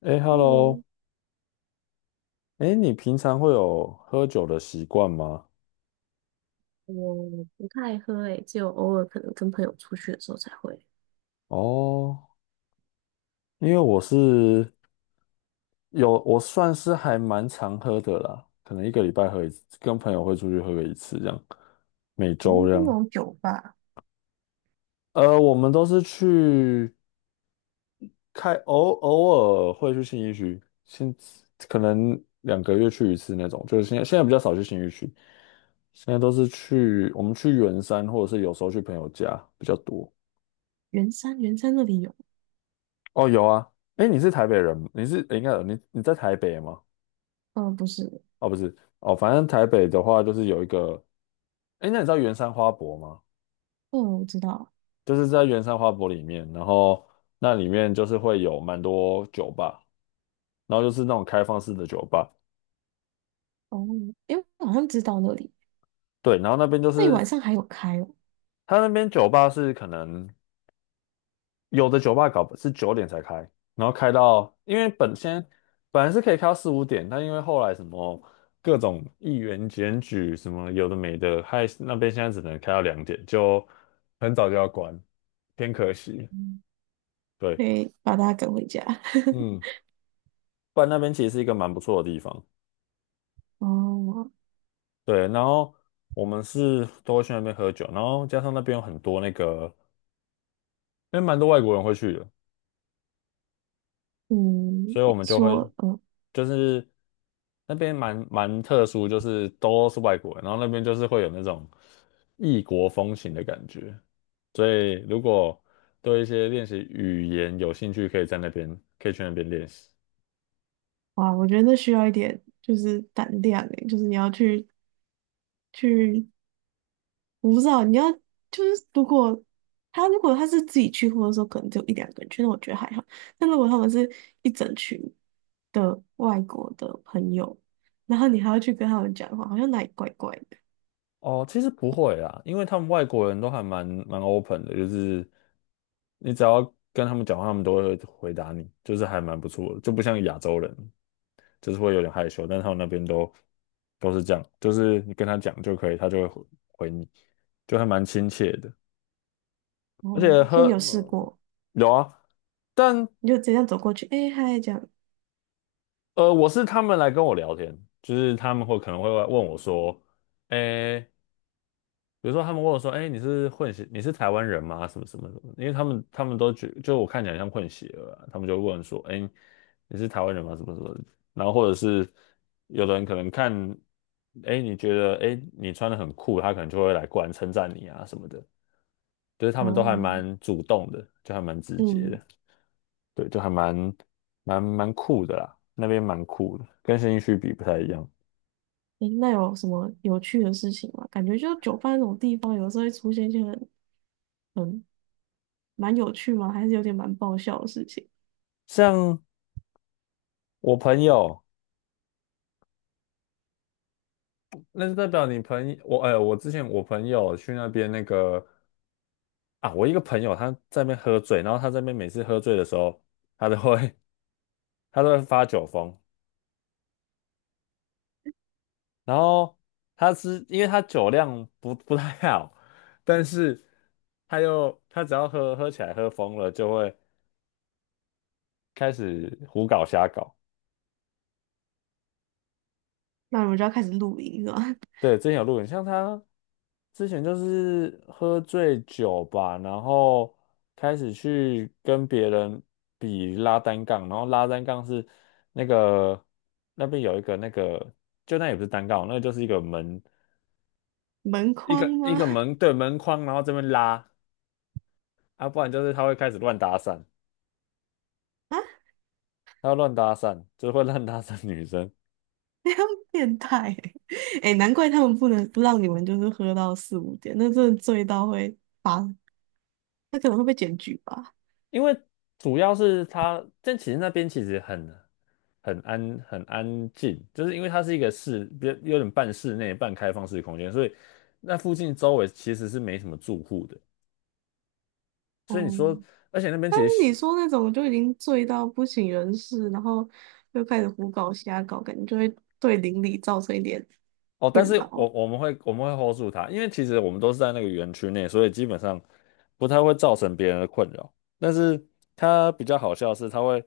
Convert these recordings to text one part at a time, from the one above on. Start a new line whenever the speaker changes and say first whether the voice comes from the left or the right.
left: 哎
right: 嗯，
left: ，Hello。哎，你平常会有喝酒的习惯吗？
right: 我不太喝诶，只有偶尔可能跟朋友出去的时候才会。
left: 哦，因为我是有，我算是还蛮常喝的啦，可能一个礼拜喝一次，跟朋友会出去喝个一次这样，每
right: 我
left: 周
right: 们
left: 这
right: 这
left: 样。
right: 种酒吧，
left: 我们都是偶尔会去信义区，可能两个月去一次那种，就是现在比较少去信义区，现在都是我们去圆山，或者是有时候去朋友家比较多。
right: 圆山那里有，
left: 哦，有啊。哎，你是台北人吗？诶，应该有你在台北吗？
right: 呃，不是，
left: 哦，不是。哦，反正台北的话就是有一个，哎，那你知道圆山花博吗？
right: 嗯，我知道，
left: 就是在圆山花博里面，然后那里面就是会有蛮多酒吧，然后就是那种开放式的酒吧。
right: 哦，诶，我好像知道那里，
left: 对，然后那边就
right: 那里
left: 是
right: 晚上还有开哦，
left: 它那边酒吧是可能。有的酒吧搞是九点才开，然后开到，因为本来是可以开到四五点，但因为后来什么各种议员检举什么有的没的，害那边现在只能开到两点，就很早就要关，偏可惜。
right: 嗯，
left: 对，
right: 对，把大家赶回家。
left: 嗯，不然那边其实是一个蛮不错的地方。
right: 哦，
left: 对，然后我们是都会去那边喝酒，然后加上那边有很多那个，因为蛮多外国人会去的，
right: 嗯，
left: 所以我们就会
right: 说，嗯，
left: 就是那边蛮特殊，就是都是外国人，然后那边就是会有那种异国风情的感觉。所以如果对一些练习语言有兴趣，可以去那边练习。
right: 哇，我觉得那需要一点就是胆量诶，就是你要去去我不知道，你要就是如果他是自己去，或者说可能只有一两个人去，那我觉得还好。但如果他们是一整群的外国的朋友，然后你还要去跟他们讲话，好像哪里怪怪的。
left: 哦，其实不会啦，因为他们外国人都还蛮 open 的，就是你只要跟他们讲话，他们都会回答你，就是还蛮不错的，就不像亚洲人。就是会有点害羞，但他们那边都是这样，就是你跟他讲就可以，他就会回你，就还蛮亲切的。而
right: 哦，
left: 且
right: 所以
left: 喝，
right: 你有试
left: 嗯，
right: 过，
left: 有啊，但
right: 你就直接这样走过去，哎、嗨，这样。
left: 我是他们来跟我聊天，就是他们会可能会问我说，诶。比如说他们问我说：“哎，你是混血，你是台湾人吗？什么什么什么？”因为他们都觉就我看起来像混血儿啊，他们就问说：“哎，你是台湾人吗？什么什么的？”然后或者是有的人可能看，哎，你觉得哎你穿的很酷，他可能就会过来称赞你啊什么的，就是他们都还
right: 哦，
left: 蛮主动的，就还蛮直接
right: 嗯，
left: 的。对，就还蛮酷的啦，那边蛮酷的，跟新一区比不太一样。
right: 诶，那有什么有趣的事情吗？感觉就酒吧那种地方，有时候会出现一些很很蛮有趣吗？还是有点蛮爆笑的事情。
left: 像我朋友，那就代表你朋友，我哎、我之前我朋友去那边那个啊，我一个朋友他在那边喝醉，然后他在那边每次喝醉的时候，他都会 他都会发酒疯，然后他是因为他酒量不太好，但是他只要喝喝起来喝疯了，就会开始胡搞瞎搞。
right: 那我们就要开始录音了，
left: 对，之前有录影，像他之前就是喝醉酒吧，然后开始去跟别人比拉单杠，然后拉单杠是那个那边有一个那个，就那也不是单杠，那个就是一个门，
right: 门框
left: 一
right: 吗？
left: 个 门，对，门框，然后这边拉，啊，不然就是他会开始乱搭讪，
right: 啊？
left: 他会乱搭讪，就是会乱搭讪女生。
right: 变态欸！哎、难怪他们不能不让你们就是喝到四五点，那真的醉到会发，那可能会被检举吧。
left: 因为主要是它，但其实那边其实很安静，就是因为它是一个室，比较有点半室内半开放式空间，所以那附近周围其实是没什么住户的。所以你
right: 哦、
left: 说，而且那边其
right: 当
left: 实
right: 你
left: 是
right: 说那种就已经醉到不省人事，然后又开始胡搞瞎搞，感觉就会对邻里造成一点
left: 哦，但
right: 困
left: 是
right: 扰
left: 我们会 hold 住它，因为其实我们都是在那个园区内，所以基本上不太会造成别人的困扰。但是它比较好笑的是，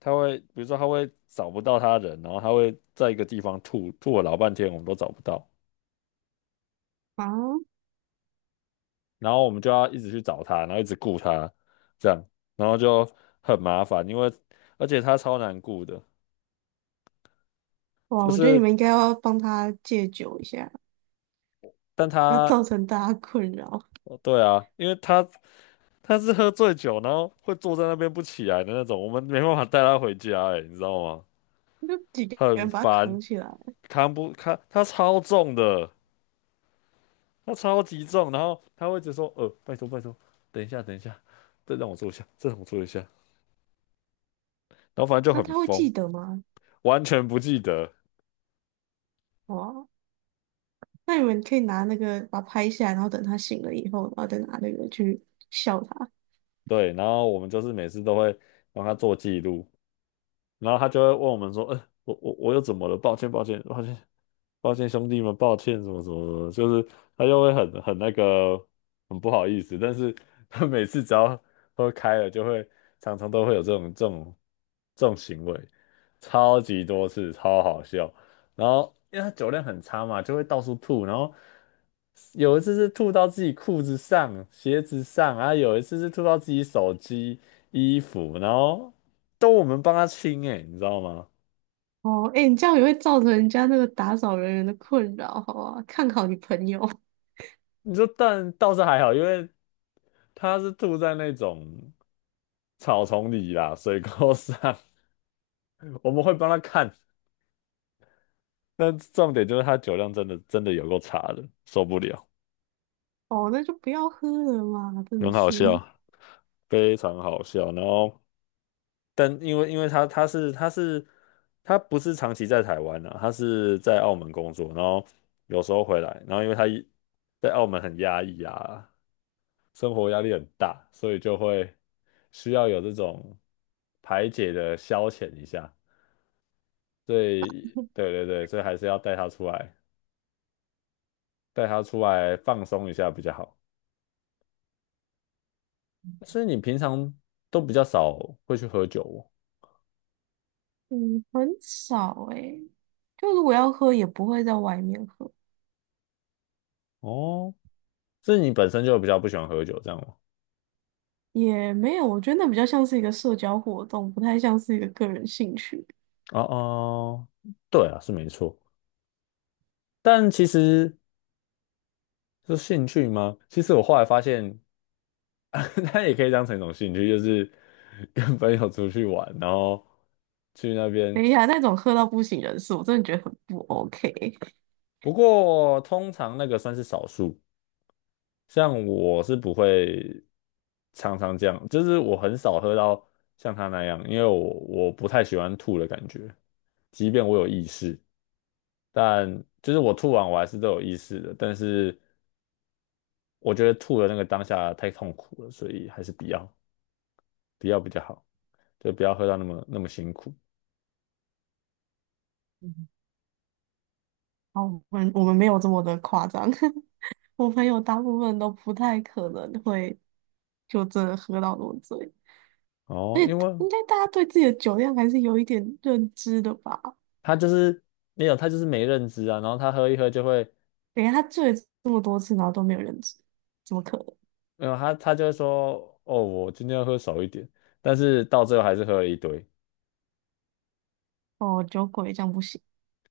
left: 它会比如说它会找不到它人，然后它会在一个地方吐了老半天，我们都找不到。
right: 啊！
left: 然后我们就要一直去找他，然后一直顾他，这样，然后就很麻烦，因为而且他超难顾的，
right: 哇，
left: 就
right: 我觉得你
left: 是
right: 们应该要帮他戒酒一下，
left: 但
right: 不要
left: 他，
right: 造成大家困扰。
left: 哦对啊，因为他是喝醉酒，然后会坐在那边不起来的那种，我们没办法带他回家，哎，你知道吗？
right: 就几个
left: 很
right: 人把他
left: 烦，
right: 扛起来，
left: 扛不扛？他超重的，他超级重，然后他会一直说，拜托拜托，等一下等一下，再让我坐一下，再让我坐一下，然后反正就
right: 那
left: 很
right: 他会
left: 疯，
right: 记得吗？
left: 完全不记得。
right: 哇，那你们可以拿那个把它拍下来，然后等他醒了以后，然后再拿那个去笑他。
left: 对，然后我们就是每次都会帮他做记录，然后他就会问我们说：我又怎么了？抱歉，抱歉，抱歉。”抱歉兄弟们，抱歉什么什么什么，就是他就会很那个很不好意思，但是 他每次只要喝开了，就会常常都会有这种行为，超级多次，超好笑。然后因为他酒量很差嘛，就会到处吐，然后有一次是吐到自己裤子上、鞋子上，然后有一次是吐到自己手机、衣服，然后都我们帮他清哎、你知道吗？
right: 哦，哎，你这样也会造成人家那个打扫人员的困扰，好啊，看好你朋友。
left: 你说但倒是还好，因为他是吐在那种草丛里啦，水沟上，我们会帮他看。但重点就是他酒量真的真的有够差的，受不了，
right: 哦，那就不要喝了嘛，真
left: 很
right: 的
left: 好
right: 是，
left: 笑，非常好笑。然后，但因为他不是长期在台湾啊，他是在澳门工作，然后有时候回来，然后因为他在澳门很压抑啊，生活压力很大，所以就会需要有这种排解的消遣一下。对对对对，所以还是要带他出来，带他出来放松一下比较好。所以你平常都比较少会去喝酒。
right: 嗯，很少诶，就如果要喝，也不会在外面喝，
left: 哦，哦，是你本身就比较不喜欢喝酒这样吗？
right: 也没有，我觉得那比较像是一个社交活动，不太像是一个个人兴趣。
left: 哦哦，对啊，是没错。但其实是兴趣吗？其实我后来发现，它也可以当成一种兴趣，就是 跟朋友出去玩，然后去那边。
right: 等一下，那种喝到不省人事，我真的觉得很不 OK。
left: 不过通常那个算是少数，像我是不会常常这样，就是我很少喝到像他那样，因为我不太喜欢吐的感觉，即便我有意识，但就是我吐完我还是都有意识的，但是我觉得吐的那个当下太痛苦了，所以还是不要比较好，就不要喝到那么那么辛苦。
right: 好，我们没有这么的夸张。我朋友大部分都不太可能会就真的喝到那么醉，
left: 哦，
right: 而
left: 因
right: 且
left: 为
right: 应该大家对自己的酒量还是有一点认知的吧？
left: 他就是没有，他就是没认知啊，然后他喝一喝就会，
right: 等一下他醉了这么多次，然后都没有认知，怎么可能？
left: 没有，他就会说，哦，我今天要喝少一点，但是到最后还是喝了一堆。
right: 哦，酒鬼这样不行。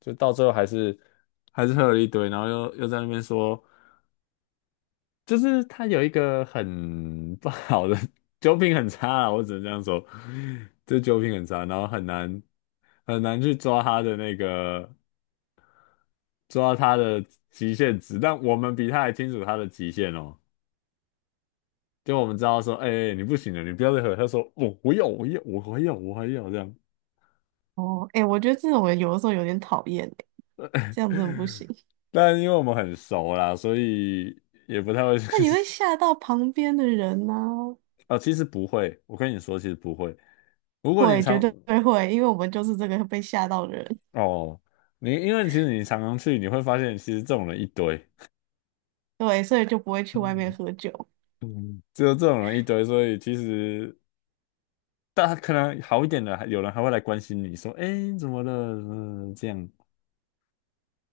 left: 就到最后还是喝了一堆，然后又在那边说，就是他有一个很不好的 酒品很差啊，我只能这样说，这酒品很差，然后很难去抓他的抓他的极限值，但我们比他还清楚他的极限哦，就我们知道说，哎、哎你不行了，你不要再喝，他说我我要我要我还要我还要这样。
right: 哦，哎、我觉得这种人有的时候有点讨厌欸，这样真的 不行。
left: 但因为我们很熟啦，所以也不太会
right: 那你会吓到旁边的人呢、
left: 哦，其实不会，我跟你说，其实不会，如果你
right: 会，绝
left: 常
right: 对会，因为我们就是这个被吓到的人，
left: 哦，你因为其实你常常去，你会发现其实这种人一堆。
right: 对，所以就不会去外面
left: 嗯
right: 喝酒。
left: 嗯，只有这种人一堆，所以其实大家可能好一点的，还有人还会来关心你说，哎，怎么了？嗯，这样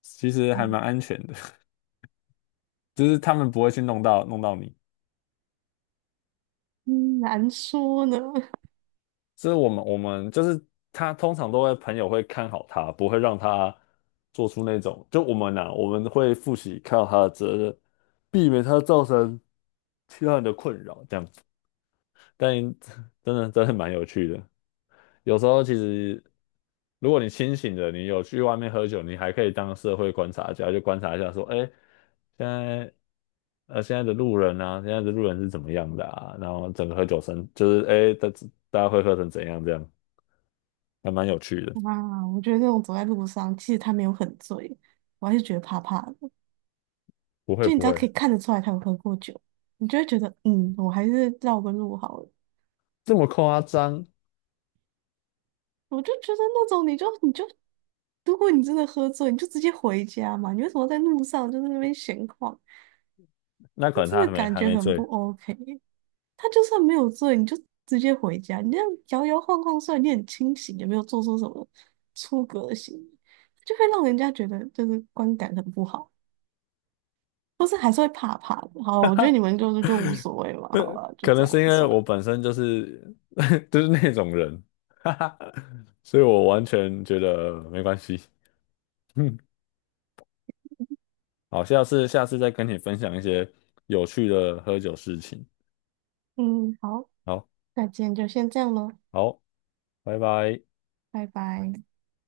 left: 其实还
right: 嗯，
left: 蛮安全的。就是他们不会去弄到你。
right: 嗯难说呢。
left: 就是我们就是他通常都会朋友会看好他，不会让他做出那种就我们会负起看好他的责任，避免他造成其他人的困扰，这样。但真的真的蛮有趣的。有时候其实，如果你清醒的，你有去外面喝酒，你还可以当社会观察家，就观察一下说，哎，现在现在的路人啊，现在的路人是怎么样的啊？然后整个喝酒声就是哎，大家会喝成怎样这样，还蛮有趣的。
right: 哇，我觉得那种走在路上，其实他没有很醉，我还是觉得怕怕的。
left: 不会
right: 就你
left: 不
right: 只要可
left: 会
right: 以看得出来他有喝过酒，你就会觉得，嗯，我还是绕个路好了。
left: 这么夸张，
right: 我就觉得那种你就你就，如果你真的喝醉，你就直接回家嘛，你为什么在路上就是那边闲逛？
left: 那可
right: 那
left: 能
right: 真
left: 他
right: 的感
left: 还
right: 觉
left: 没
right: 很
left: 醉，
right: 不 OK。他就算没有醉，你就直接回家，你这样摇摇晃晃，虽然你很清醒，也没有做出什么出格的行为，就会让人家觉得就是观感很不好。或是还是会怕怕的。好，我觉得你们就是就无所谓嘛，好了，就
left: 可
right: 这
left: 能
right: 样
left: 是因为
right: 算
left: 我
right: 了
left: 本身就是 就是那种人，哈哈，所以我完全觉得没关系。嗯，好，下次再跟你分享一些有趣的喝酒事情。
right: 嗯，好，
left: 好，
right: 那今天就先这样咯，
left: 好，拜拜。
right: 拜拜。